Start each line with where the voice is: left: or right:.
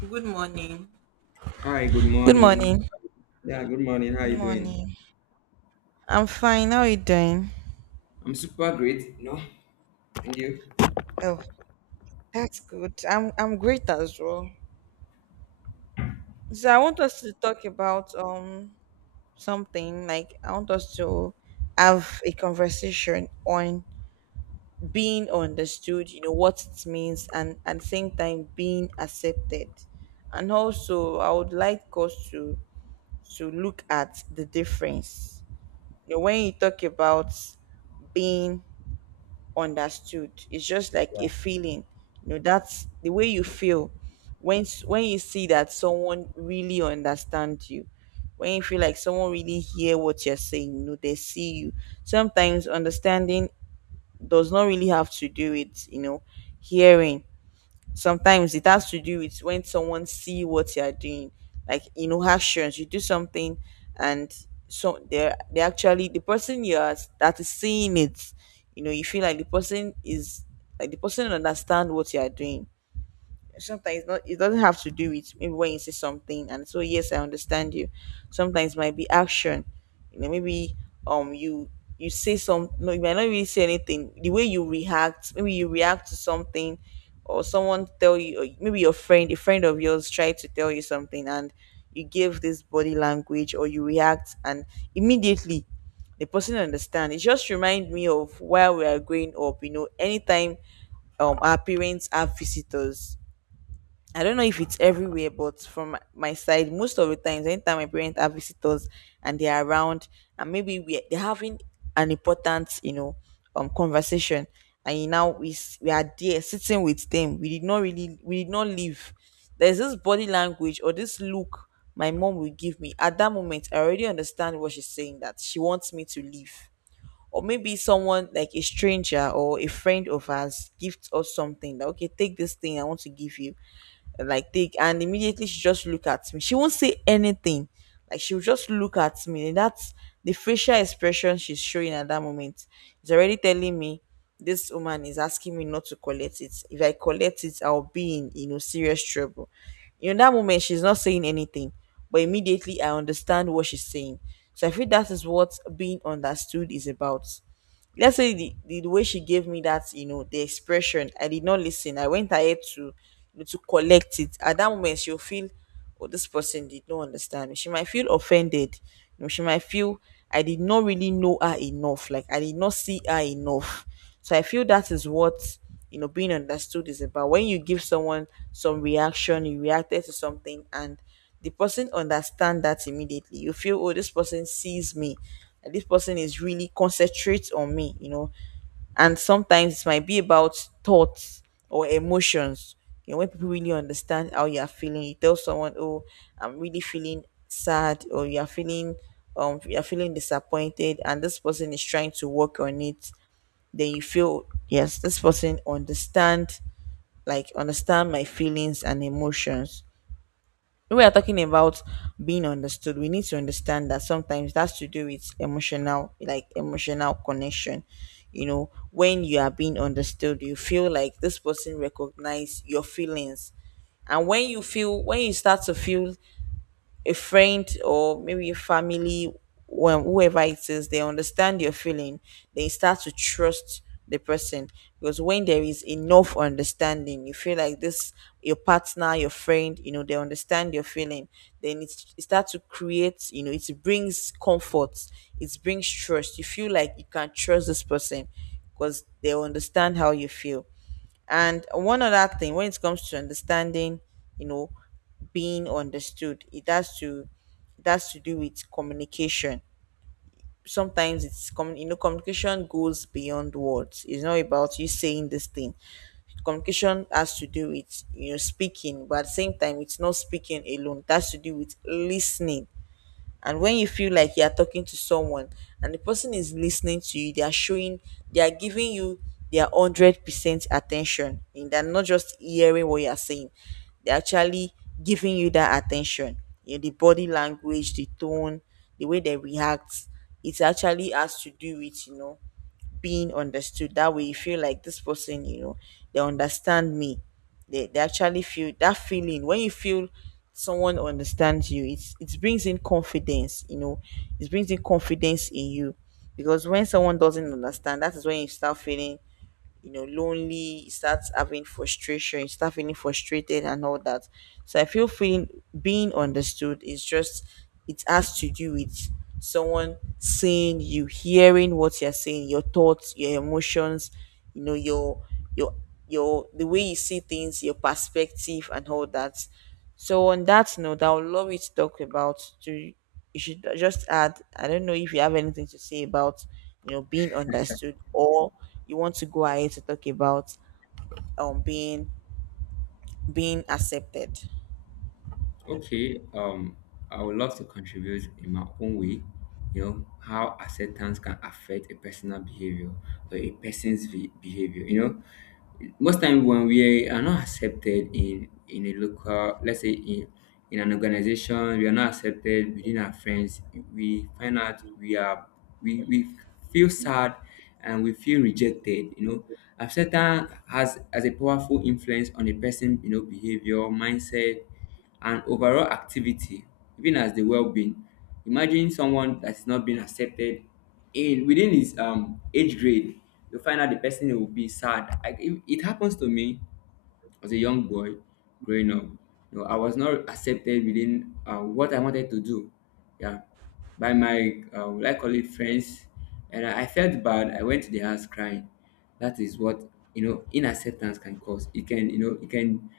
right: Good morning.
left: Hi, good
right: Good
left: morning.
right: morning.
left: Yeah, good morning. How are
right: Good
left: you doing?
right: morning. I'm fine. How are you doing?
left: I'm super great. No, thank you.
right: Oh, that's good. I'm great as well. So I want us to talk about something like I want us to have a conversation on being understood, you know, what it means and at the same time being accepted. And also I would like us to look at the difference. You know, when you talk about being understood, it's just like a feeling. You know, that's the way you feel when you see that someone really understands you. When you feel like someone really hear what you're saying, you know, they see you. Sometimes understanding does not really have to do with, you know, hearing. Sometimes it has to do with when someone see what you are doing, like you know, actions. You do something, and they actually, the person you are that is seeing it, you know, you feel like the person is, like the person understand what you are doing. Sometimes it doesn't have to do with maybe when you say something and so, yes, I understand you. Sometimes might be action, you know, maybe, um you you say some, no, you might not really say anything. The way you react, maybe you react to something, or someone tell you, or maybe your friend a friend of yours tried to tell you something, and you give this body language, or you react, and immediately the person understand. It just remind me of where we are growing up. You know, anytime our parents have visitors, I don't know if it's everywhere, but from my side, most of the times, anytime my parents have visitors and they are around, and maybe we they're having an important, you know, conversation, and you now we are there sitting with them. We did not really, we did not leave. There's this body language or this look my mom will give me at that moment. I already understand what she's saying, that she wants me to leave. Or maybe someone, like a stranger or a friend of ours, gives us something. That, okay, take this thing, I want to give you, like take. And immediately she just look at me, she won't say anything. Like she'll just look at me, and that's the facial expression she's showing at that moment. It's already telling me this woman is asking me not to collect it. If I collect it, I'll be in, you know, serious trouble. In that moment, she's not saying anything, but immediately I understand what she's saying. So I feel that is what being understood is about. Let's say the way she gave me that, you know, the expression, I did not listen, I went ahead to, you know, to collect it. At that moment, she'll feel, oh, this person did not understand me, she might feel offended. You know, she might feel I did not really know her enough, like I did not see her enough. So I feel that is what, you know, being understood is about. When you give someone some reaction, you reacted to something, and the person understand that immediately, you feel, oh, this person sees me. And This person is really concentrates on me, you know. And sometimes it might be about thoughts or emotions. You know, when people really understand how you are feeling, you tell someone, "Oh, I'm really feeling sad," or you are feeling disappointed, and this person is trying to work on it. Then you feel, yes, this person understand, like understand my feelings and emotions. When we are talking about being understood, we need to understand that sometimes that's to do with emotional, like emotional connection. You know, when you are being understood, you feel like this person recognizes your feelings. And when you feel, when you start to feel a friend or maybe a family, when whoever it is, they understand your feeling, they start to trust the person. Because when there is enough understanding, you feel like this, your partner, your friend, you know, they understand your feeling, then it starts to create, you know, it brings comfort, it brings trust. You feel like you can trust this person because they understand how you feel. And one other thing, when it comes to understanding, you know, being understood, it has to do with communication. Sometimes it's commun you know, communication goes beyond words. It's not about you saying this thing. Communication has to do with, you know, speaking, but at the same time, it's not speaking alone. It has to do with listening. And when you feel like you're talking to someone and the person is listening to you, they are showing, they are giving you their 100% attention, and they're not just hearing what you're saying, they're actually giving you that attention. You know, the body language, the tone, the way they react, it actually has to do with, you know, being understood. That way, you feel like this person, you know, they understand me. They actually feel that feeling. When you feel someone understands you, it's it brings in confidence. You know, it brings in confidence in you, because when someone doesn't understand, that is when you start feeling, you know, lonely, you start having frustration, you start feeling frustrated and all that. So I feel feeling being understood is just, it has to do with someone seeing you, hearing what you're saying, your thoughts, your emotions, you know, your your the way you see things, your perspective and all that. So on that note, I would love you to talk about, to you should just add, I don't know if you have anything to say about, you know, being understood, or you want to go ahead to talk about um being being accepted.
left: Okay, I would love to contribute in my own way, you know, how acceptance can affect a personal behavior or a behavior, you know. Most time when we are not accepted in a local, let's say in an organization, we are not accepted within our friends, we find out we are we feel sad and we feel rejected, you know. Acceptance has a powerful influence on a person, you know, behavior, mindset, and overall activity, even as the well-being. Imagine someone that's not being accepted in within his age grade, you find out the person who will be sad. It happens to me as a young boy growing up. You know, I was not accepted within what I wanted to do, yeah, by my would I call it friends. And I felt bad, I went to the house crying. That is what, you know, inacceptance can cause. It can, you know, it can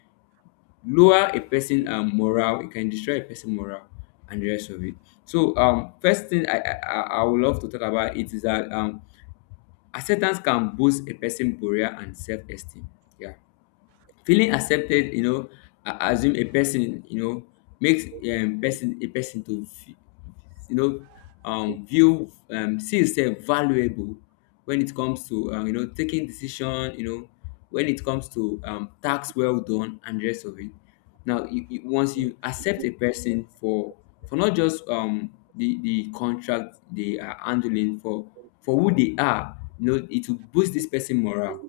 left: lower a person morale, it can destroy a person morale and the rest of it. So first thing I would love to talk about it is that acceptance can boost a person career and self-esteem, yeah. Feeling accepted, you know, assume a person, you know, makes person a person to, you know, view see yourself valuable when it comes to you know, taking decision, you know, when it comes to tasks well done and the rest of it. Now, once you accept a person for not just the contract they are handling, for who they are, you know, it will boost this person morale,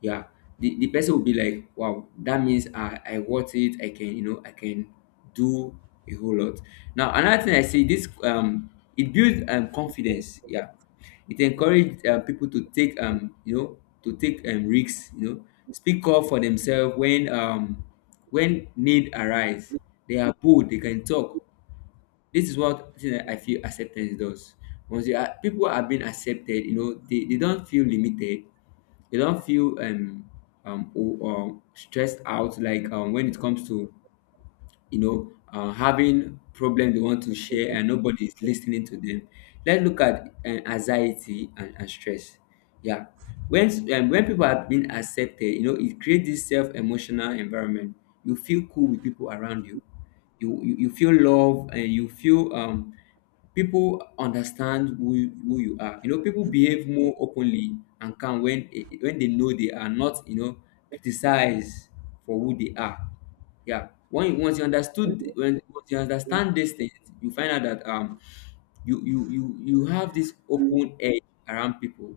left: yeah. The person will be like, wow, that means I worth it. I can, you know, I can do a whole lot. Now another thing I see this it builds confidence, yeah. It encourages people to take you know, to take risks, you know, speak up for themselves when need arise. They are bold, they can talk. This is what thing that I feel acceptance does. Once you are, people are being accepted, you know, they don't feel limited. They don't feel stressed out, like when it comes to, you know, having problem they want to share and nobody is listening to them. Let's look at anxiety and stress. Yeah, when people are being accepted, you know, it creates this self emotional environment. You feel cool with people around you. You feel love, and you feel people understand who you are. You know, people behave more openly and calm when they know they are not, you know, criticized for who they are, yeah. When once you understood, when once you understand these things, you find out that you have this open edge around people.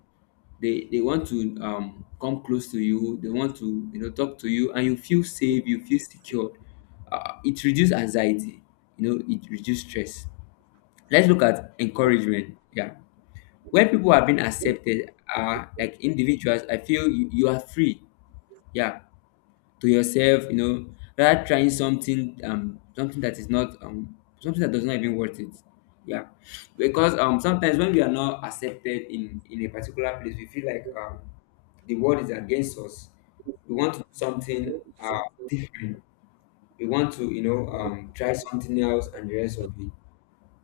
left: They want to come close to you, they want to, you know, talk to you, and you feel safe, you feel secured. It reduces anxiety, you know, it reduces stress. Let's look at encouragement, yeah. When people are being accepted, like individuals, I feel you are free, yeah, to yourself, you know, rather trying something, something that is not, something that does not even worth it. Yeah. Because sometimes when we are not accepted in a particular place, we feel like the world is against us. We want to do something uh different. We want to, you know, try something else and the rest of it.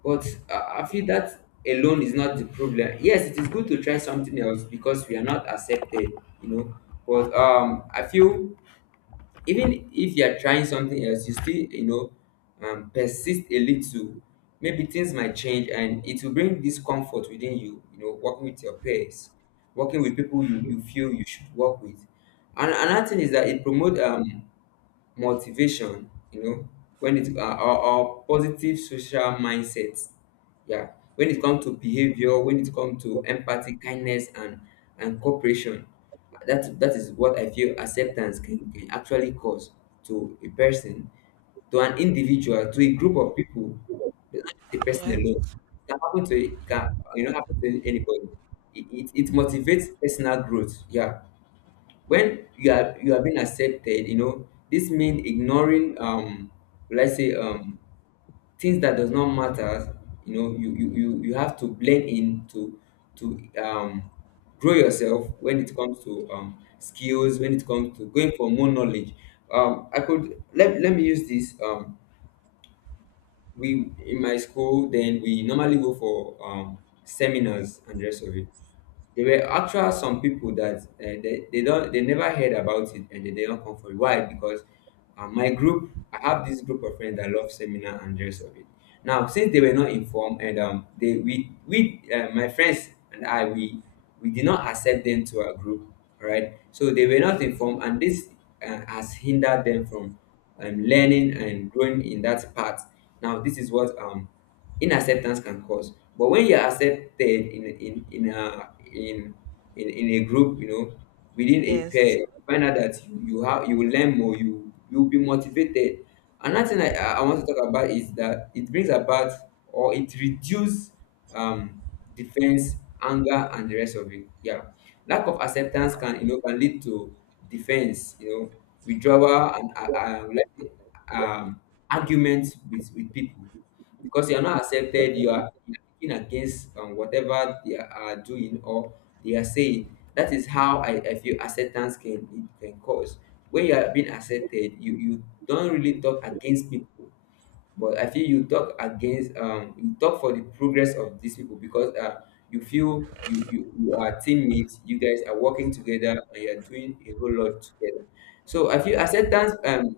left: But I feel that alone is not the problem. Yes, it is good to try something else because we are not accepted, you know. But I feel even if you are trying something else, you still, you know, persist a little, maybe things might change, and it will bring discomfort within you, you know, working with your peers, working with people you feel you should work with. And another thing is that it promotes motivation, you know, when it or positive social mindset. Yeah. When it comes to behavior, when it comes to empathy, kindness, and cooperation. That is what I feel acceptance can actually cause to a person, to an individual, to a group of people, not just a person alone.
right: Yes.
left: It can happen to, it can, you know, happen to anybody. It motivates personal growth. Yeah, when you are being accepted, you know, this means ignoring let's say things that does not matter, you know. You have to blend in to grow yourself when it comes to skills, when it comes to going for more knowledge. Let me use this we in my school then we normally go for seminars and the rest of it. There were actual some people that they don't, they never heard about it, and they don't come for it. Why? Because my group, I have this group of friends that love seminar and the rest of it. Now, since they were not informed, and they we my friends and I, we did not accept them to our group, all right? So they were not informed, and this has hindered them from learning and growing in that part. Now, this is what, inacceptance can cause, but when you're accepted in in in a in in a group, you know, within a
right: Yes.
left: pair, you find out that you will learn more, you'll be motivated. Another thing I want to talk about is that it brings about, or it reduces, um, defense, anger, and the rest of it. Yeah, lack of acceptance can, you know, can lead to defense, you know, withdrawal, and like, um, arguments with people, because you are not accepted, you are kicking against whatever they are doing or they are saying. That is how I feel acceptance can, it can cause. When you are being accepted, you don't really talk against people, but I feel you talk against, you talk for the progress of these people, because you feel you are teammates, you guys are working together, and you are doing a whole lot together. So I feel acceptance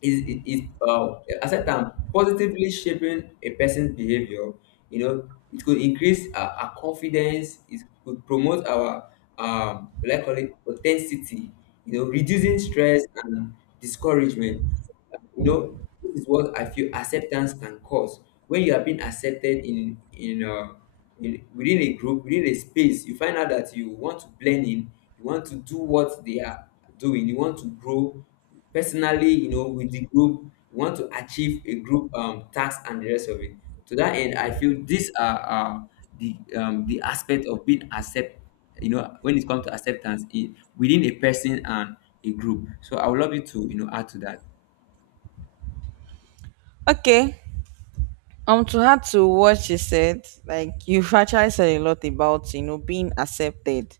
left: is is is, uh, aside from positively shaping a person's behavior, you know, it could increase our confidence, it could promote our what I call it authenticity, you know, reducing stress and discouragement. You know, this is what I feel acceptance can cause. When you have been accepted within a group, within a space, you find out that you want to blend in, you want to do what they are doing, you want to grow personally, you know, with the group. We want to achieve a group task and the rest of it. To that end, I feel these are, the aspect of being accept, you know, when it comes to acceptance within a person and a group. So I would love you to, you know, add to that.
right: Okay. To add to what she said, like you've actually said a lot about, you know, being accepted,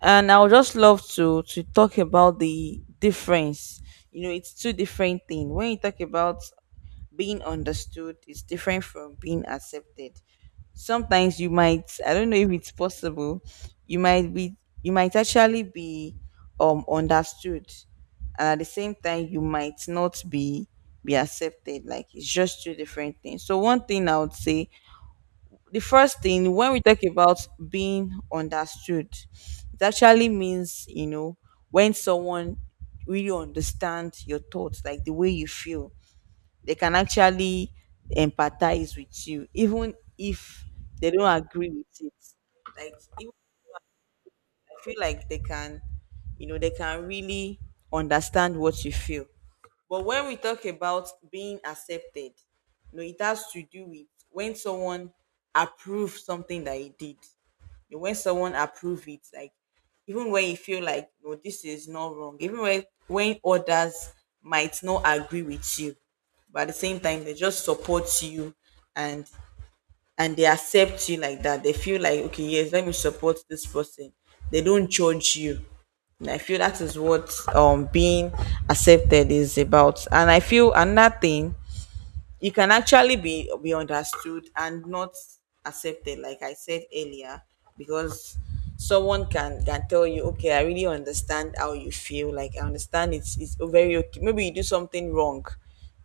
right: and I would just love to talk about the difference. You know, it's two different things. When you talk about being understood is different from being accepted. Sometimes you might, I don't know if it's possible, you might be, you might actually be understood, and at the same time you might not be accepted. Like it's just two different things. So one thing I would say, the first thing, when we talk about being understood, it actually means, you know, when someone really understands your thoughts, like the way you feel, they can actually empathize with you, even if they don't agree with it. Like even, I feel like they can, you know, they can really understand what you feel. But when we talk about being accepted, you know, it has to do with when someone approves something that he did. You know, when someone approve it, like even when you feel like no, this is not wrong, even when others might not agree with you, but at the same time they just support you, and they accept you like that. They feel like, okay, yes, let me support this person. They don't judge you. And I feel that is what being accepted is about. And I feel another thing, you can actually be understood and not accepted, like I said earlier. Because someone can tell you, okay, I really understand how you feel, like I understand, it's very okay. Maybe you do something wrong,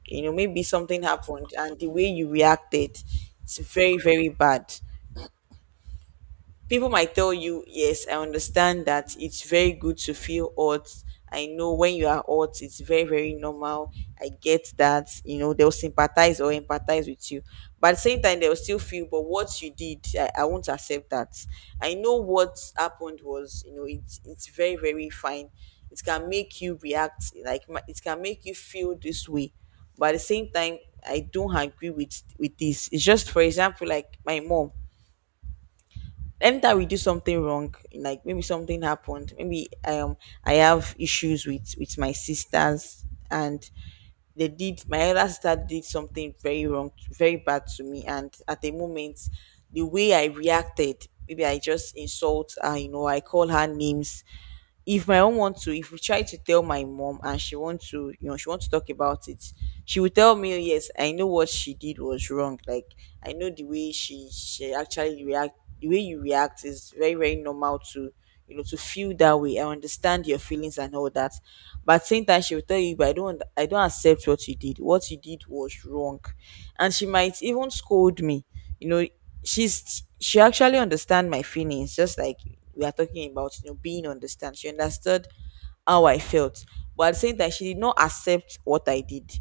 right: you know, maybe something happened and the way you reacted, it's very bad. People might tell you, yes, I understand that, it's very good to feel hot. I know when you are hot, it's very normal. I get that, you know, they'll sympathize or empathize with you. But at the same time, they'll still feel, but what you did, I won't accept that. I know what happened was, you know, it's very fine. It can make you react, like, it can make you feel this way. But at the same time, I don't agree with this. It's just, for example, like my mom, anytime we do something wrong, like maybe something happened. Maybe I have issues with my sisters. And they did my elder sister did something very wrong, very bad to me. And at a moment, the way I reacted, maybe I just insult her, I call her names. If my mom want to If we try to tell my mom and she wants to, she wants to talk about it, she will tell me, yes, I know what she did was wrong. Like, I know the way she actually react, the way you react is very, very normal to, to feel that way. I understand your feelings and all that, but at the same time, she will tell you, but I don't accept what you did. What you did was wrong. And she might even scold me you know she actually understand my feelings. Just like we are talking about, being understand, she understood how I felt. But at the same time, she did not accept what I did.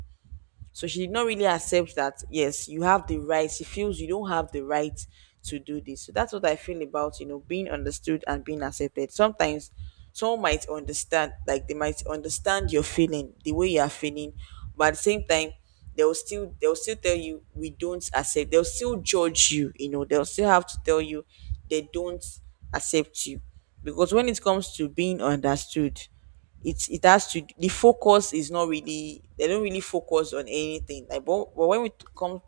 right: So she did not really accept that, yes, you have the right. She feels you don't have the right to do this. So that's what I feel about, being understood and being accepted. Sometimes someone might understand, like they might understand your feeling, the way you are feeling, but at the same time, they'll still tell you, we don't accept. They'll still judge you, they'll still have to tell you they don't accept you. Because when it comes to being understood, it has to, the focus is not really, they don't really focus on anything, like, but when come,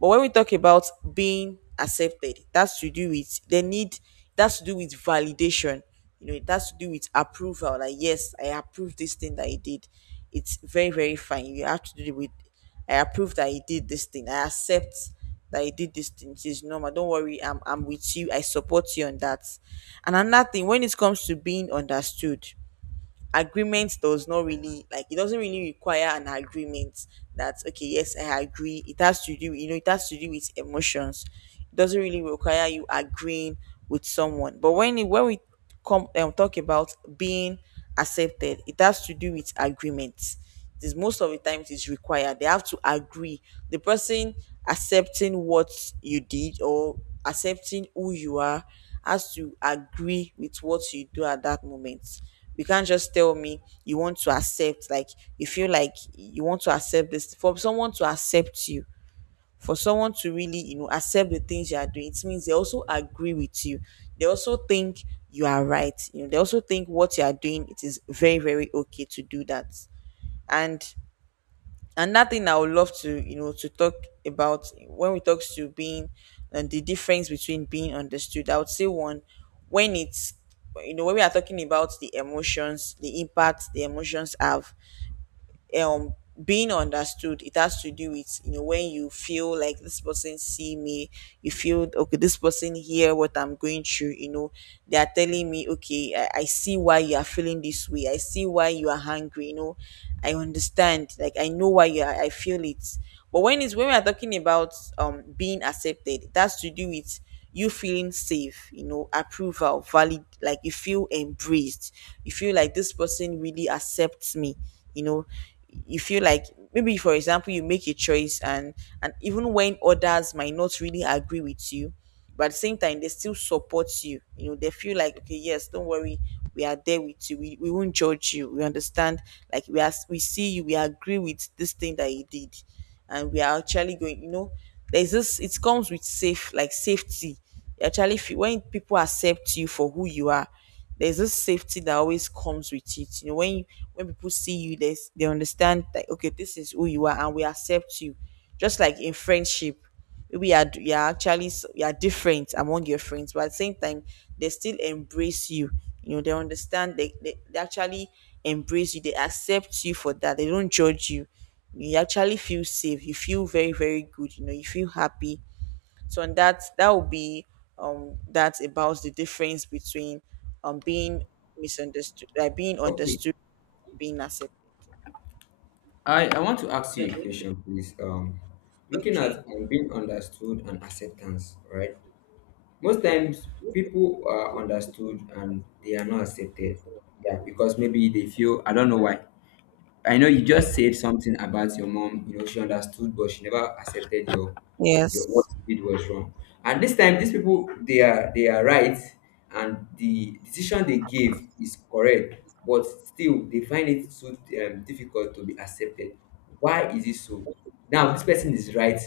right: but when we talk about being accepted, that's to do with the need, that's to do with validation. It has to do with approval, like, yes, I approve this thing that he did. It's very, very fine. You have to do with I approve that he did this thing. I accept that he did this thing. It is normal, don't worry, I'm with you, I support you on that. And another thing, when it comes to being understood, agreement does not really like it doesn't really require an agreement. That, okay, yes, I agree. It has to do it has to do with emotions. It doesn't really require you agreeing with someone. But when we come and talk about being accepted, it has to do with agreements. It is Most of the time it is required. They have to agree. The person accepting what you did or accepting who you are has to agree with what you do at that moment. You can't just tell me you want to accept, like you feel like you want to accept this, for someone to accept you, for someone to really, accept the things you are doing. It means they also agree with you. They also think you are right. They also think what you are doing, it is very, very okay to do that. And another thing I would love to, to talk about, when we talk to being and the difference between being understood. I would say one when it's when we are talking about the emotions, the impact the emotions have. um being understood, it has to do with, when you feel like this person see me, you feel okay, this person hear what I'm going through. They are telling me, okay, I see why you are feeling this way. I see why you are hungry, I understand. Like, I know why you are I feel it. But when we are talking about being accepted, it has to do with you feeling safe, approval, valid, like you feel embraced. You feel like this person really accepts me, you know. You feel like, maybe, for example, you make a choice, and even when others might not really agree with you, but at the same time, they still support you. They feel like, okay, yes, don't worry, we are there with you. We won't judge you. We understand. Like, we see you, we agree with this thing that you did, and we are actually going. There's this It comes with safety. You actually feel, when people accept you for who you are, there's this safety that always comes with it. When people see you, they understand that, okay, this is who you are, and we accept you. Just like in friendship, maybe you are different among your friends, but at the same time, they still embrace you. You know they understand, they actually embrace you. They accept you for that, they don't judge you. You actually feel safe, you feel very, very good, you feel happy. So, and that would be, that's about the difference between being misunderstood like being
left: Okay,
right: understood, being accepted.
left: I want to ask you a question, please. Looking at
right: Okay,
left: being understood and acceptance, right? Most times, people are understood and they are not accepted, yeah. Because maybe they feel, I don't know why. I know you just said something about your mom. You know, she understood, but she never accepted your what
right: yes,
left: you did was wrong. And this time, these people, they are right, and the decision they gave is correct. But still, they find it so, difficult to be accepted. Why is it so? Now this person is right.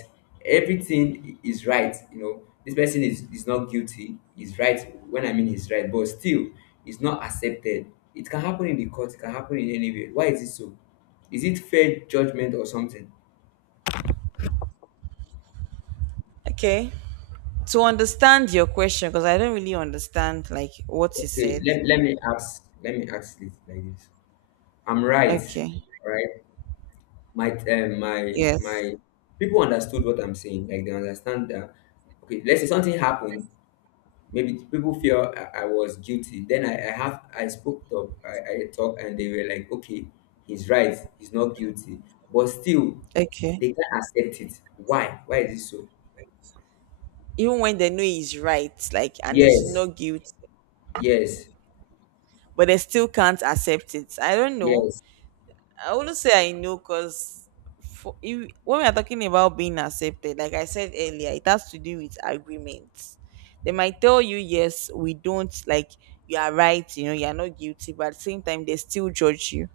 left: Everything is right. You know, this person is not guilty, is right. When I mean he's right, but still it's not accepted. It can happen in the court. It can happen in anywhere. Why is it so? Is it fair judgment or something?
right: okay. To understand your question, because I don't really understand like what you
left: Okay,
right: said.
left: let me ask. Let me ask it like this. I'm right,
right: Okay.
left: right? My my
right: Yes.
left: people understood what I'm saying, like they understand that. Okay, let's say something happened, maybe people feel I was guilty. Then I spoke up, I talked, and they were like, okay, he's right, he's not guilty. But still
right: Okay.
left: they can't accept it. Why? Why is it so?
right: Even when they know he's right, like, and he's
left: Yes,
right: not guilty,
left: yes,
right: but they still can't accept it. I don't know.
left: yes.
right: I wouldn't say I know, because for if, when we are talking about being accepted, like I said earlier, it has to do with agreements. They might tell you, yes, we don't, like, you are right, you are not guilty, but at the same time they still judge you.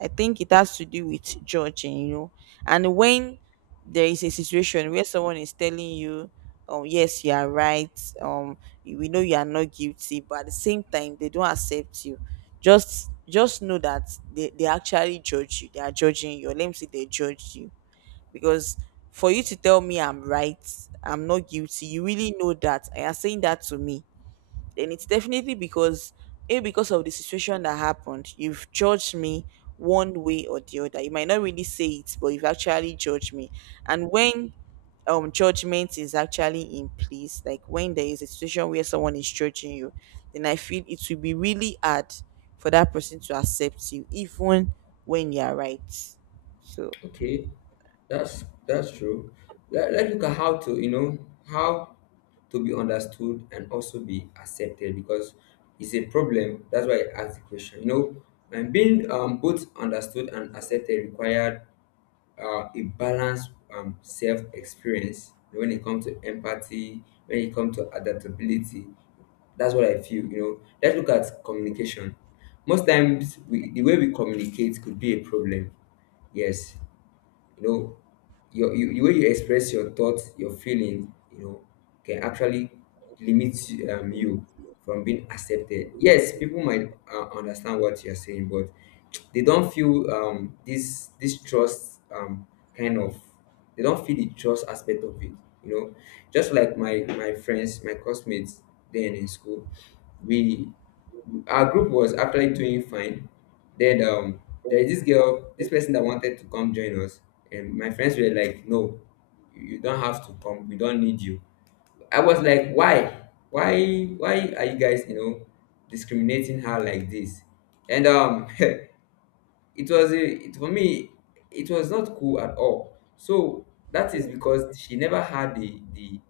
right: I think it has to do with judging, you know. And when there is a situation where someone is telling you, "Oh yes, you are right. Um, we know you are not guilty," but at the same time, they don't accept you. Just know that they actually judge you. They are judging you. Or, let me say, they judge you, because for you to tell me I'm right, I'm not guilty, you really know that, and you're saying that to me. Then it's definitely because a because of the situation that happened, you've judged me. One way or the other, you might not really say it, but you've actually judged me. And when judgment is actually in place, like when there is a situation where someone is judging you, then I feel it will be really hard for that person to accept you even when you are right. So,
left: Okay, that's true. Let's look at how to, you know, how to be understood and also be accepted because it's a problem. That's why I asked the question. You know, and being both understood and accepted required a balanced self-experience when it comes to empathy, when it comes to adaptability. That's what I feel. You know, let's look at communication. Most times, the way we communicate could be a problem. Yes, you know, the way you express your thoughts, your feelings, you know, can actually limit you from being accepted. Yes, people might understand what you're saying, but they don't feel this trust kind of they don't feel the trust aspect of it. You know, just like my friends, my classmates, then in school, we our group was actually doing fine. Then there is this girl, this person that wanted to come join us, and my friends were like, "No, you don't have to come. We don't need you." I was like, "Why? Why are you guys, you know, discriminating her like this?" And it for me, it was not cool at all. So that is because she never had the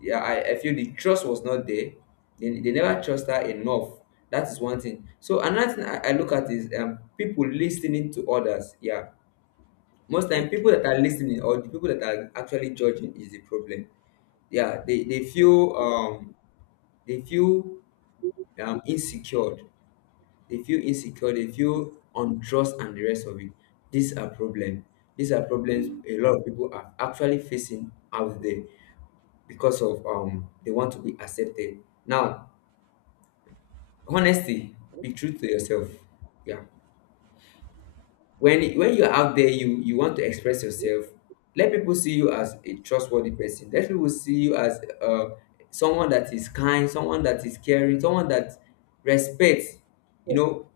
left: yeah, I feel the trust was not there. They never trust her enough. That is one thing. So another thing I look at is people listening to others. Yeah. Most time people
right: okay,
left: that are listening or the people that are actually judging is the problem. Yeah, they feel they feel insecure. They feel insecure, they feel untrust and the rest of it. These are problem. These are problems a lot of people are actually facing out there because of they want to be accepted. Now honesty, be true to yourself, yeah, when you're out there you want to express yourself. Let people see you as a trustworthy person, let people see you as someone that is kind, someone that is caring, someone that respects, you know,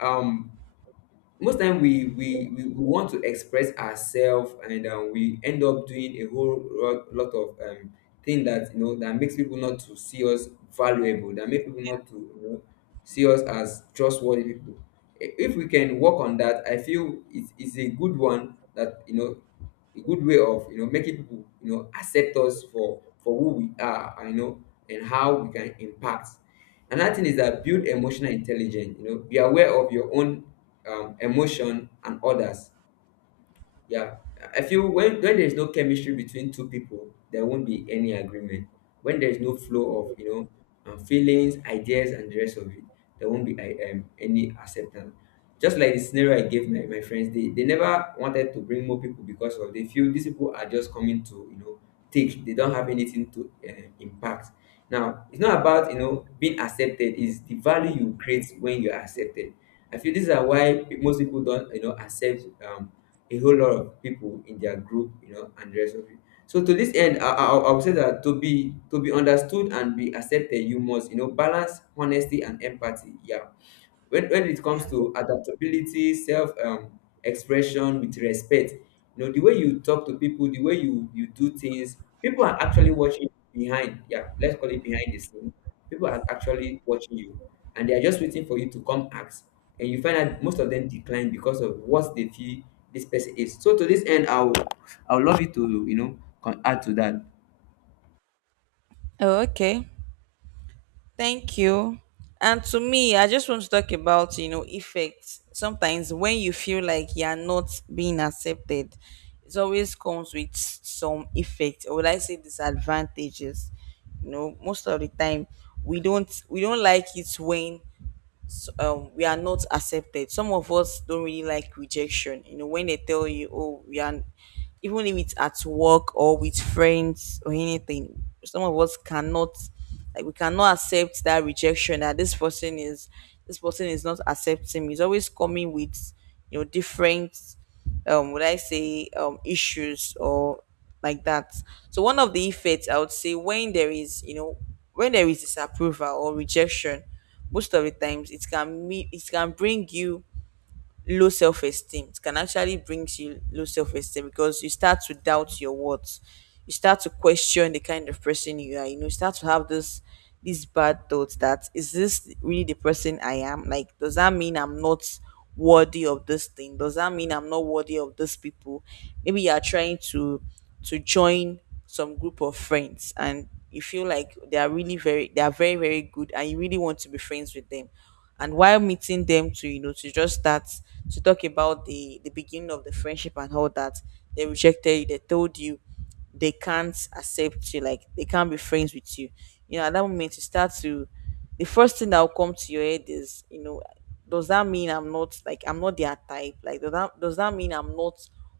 left: um, most time we want to express ourselves and we end up doing a whole lot of thing that, you know, that makes people not to see us valuable, that make people not to, you know, see us as trustworthy people. If we can work on that, I feel it is a good one that, you know, a good way of, you know, making people, you know, accept us for who we are, and you know, and how we can impact. Another thing is that build emotional intelligence. You know, be aware of your own emotion and others. Yeah, I feel when there's no chemistry between two people, there won't be any agreement. When there's no flow of, you know, feelings, ideas, and the rest of it, there won't be any acceptance. Just like the scenario I gave my friends, they never wanted to bring more people because of they feel these people are just coming to, you know, take. They don't have anything to impact. Now, it's not about, you know, being accepted. It's the value you create when you're accepted. I feel these are why most people don't, you know, accept a whole lot of people in their group, you know, and the rest of it. So to this end, I would say that to be understood and be accepted, you must, you know, balance honesty and empathy. Yeah, when it
right: yeah,
left: comes to adaptability, self expression with respect, you know, the way you talk to people, the way you do things, people are actually watching behind, yeah, let's call it behind the scene, people are actually watching you, and they are just waiting for you to come ask, and you find that most of them decline because of what they feel this person is. So to this end, I'll love you to, you know, add to that.
right: oh, okay. Thank you. And to me, I just want to talk about, effects. Sometimes when you feel like you're not being accepted, it always comes with some effect, or would I say, disadvantages. Most of the time, we don't like it when we are not accepted. Some of us don't really like rejection. You know, when they tell you, oh, we are, even if it's at work or with friends or anything, some of us cannot, like, we cannot accept that rejection. That this person is not accepting me. He's always coming with, different, would I say, issues or like that. So one of the effects, I would say, when there is, when there is disapproval or rejection, most of the times it can bring you low self-esteem. It can actually brings you low self-esteem, because you start to doubt your worth. You start to question the kind of person you are, you start to have this these bad thoughts. That is, this really the person I am? Like, does that mean I'm not worthy of this thing? Does that mean I'm not worthy of these people? Maybe you are trying to join some group of friends, and you feel like they are very, very good, and you really want to be friends with them. And while meeting them to, to just start to talk about the beginning of the friendship and all that, they rejected you, they told you they can't accept you, like, they can't be friends with you. You know at that moment, you start to the first thing that will come to your head is, does that mean I'm not their type, like, does that mean I'm not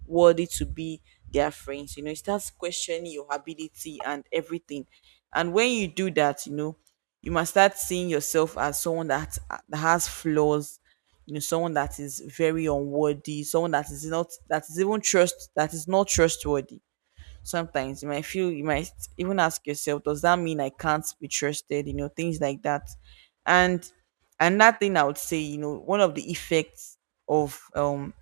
right: worthy to be their friends? It starts questioning your ability and everything. And when you do that, you must start seeing yourself as someone that, has flaws, someone that is very unworthy, someone that is not trustworthy. Sometimes you might feel, you might even ask yourself, does that mean I can't be trusted? Things like that. And another thing I would say, you know, one of the effects of um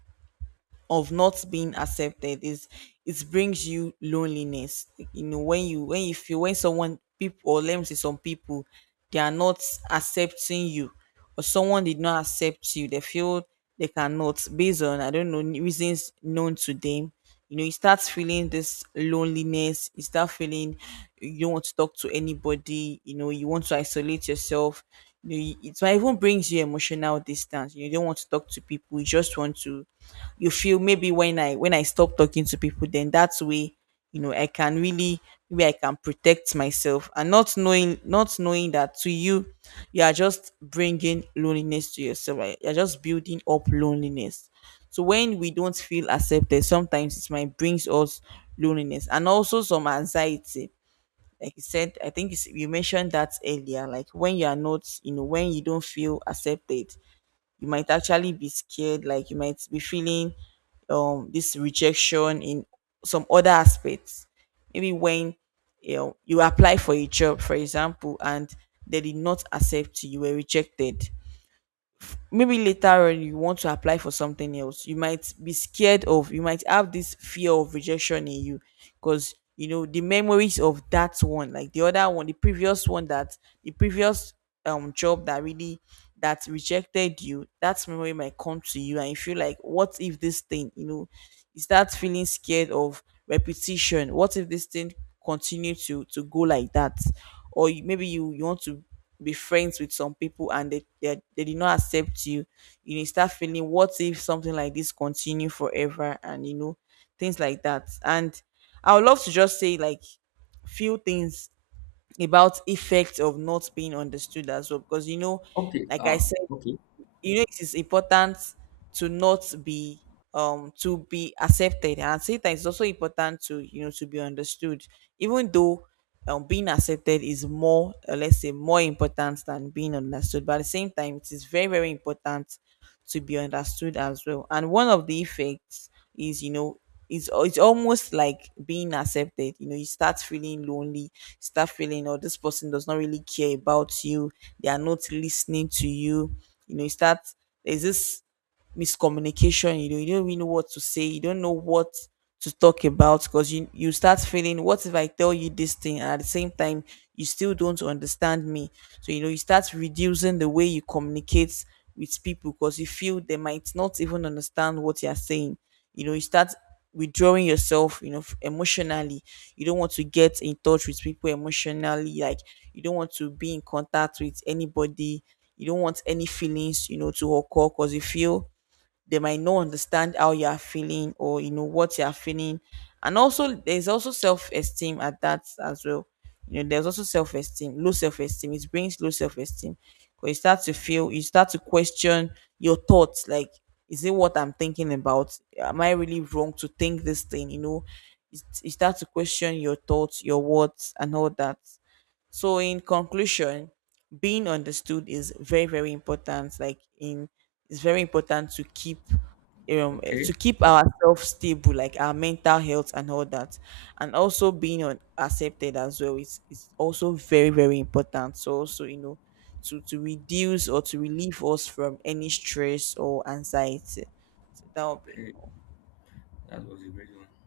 right: of not being accepted is it brings you loneliness. You know, when you feel when someone people or let me say some people, they are not accepting you, or someone did not accept you, they feel they cannot, based on, I don't know, reasons known to them. You know, you start feeling this loneliness. You start feeling you don't want to talk to anybody. You know, you want to isolate yourself. You know, it might even brings you emotional distance. You don't want to talk to people, you just want to, you feel maybe when I stop talking to people, then that's way, you know, I can really, maybe I can protect myself, and not knowing, not knowing that to you, you are just bringing loneliness to yourself, right? You're just building up loneliness. So when we don't feel accepted, sometimes it might brings us loneliness and also some anxiety. Like you said, I think it's, you mentioned that earlier, like when you are not, you know, when you don't feel accepted, you might actually be scared. Like you might be feeling this rejection in some other aspects. Maybe when, you know, you apply for a job, for example, and they did not accept you, you were rejected, maybe later on you want to apply for something else, you might be scared of, you might have this fear of rejection in you, because, you know, the memories of that one, like the other one, the previous one, that the previous job that really, that rejected you, that memory might come to you, and you feel like, what if this thing, you know, you start feeling scared of repetition. What if this thing continue to go like that? Or you, maybe you you want to be friends with some people, and they, they did not accept you. You know, you start feeling, what if something like this continue forever? And, you know, things like that. And I would love to just say like few things about effect of not being understood as well, because, you know,
left: Okay,
right: like I
left: um,
right: said,
left: okay,
right: you know, it is important to not be to be accepted, and at the same time, it's also important to, you know, to be understood. Even though, being accepted is more, or let's say more important than being understood, but at the same time it is very, very important to be understood as well. And one of the effects is, you know, it's almost like being accepted. You know, you start feeling lonely, you start feeling, oh, this person does not really care about you. They are not listening to you. You know, you start, there's this miscommunication. You know, you don't really know what to say. You don't know what to talk about, because you start feeling, what if I tell you this thing, and at the same time you still don't understand me? So, you know, you start reducing the way you communicate with people, because you feel they might not even understand what you're saying. You know, you start withdrawing yourself, you know, emotionally. You don't want to get in touch with people emotionally. Like, you don't want to be in contact with anybody, you don't want any feelings, you know, to occur, because you feel they might not understand how you are feeling, or, you know, what you are feeling. And also there's also self-esteem at that as well. You know, there's also self-esteem, low self-esteem, it brings low self-esteem, because you start to feel, you start to question your thoughts. Like, is it what I'm thinking about? Am I really wrong to think this thing? You know, you start to question your thoughts, your words, and all that. So in conclusion, being understood is very, very important. Like in, it's very important to keep
left: okay,
right: to keep ourselves stable, like our mental health and all that, and also being accepted as well is also very, very important. So also, you know, to reduce or to relieve us from any stress or anxiety. So that would be
left: okay,
right: all.
left: that was a great one.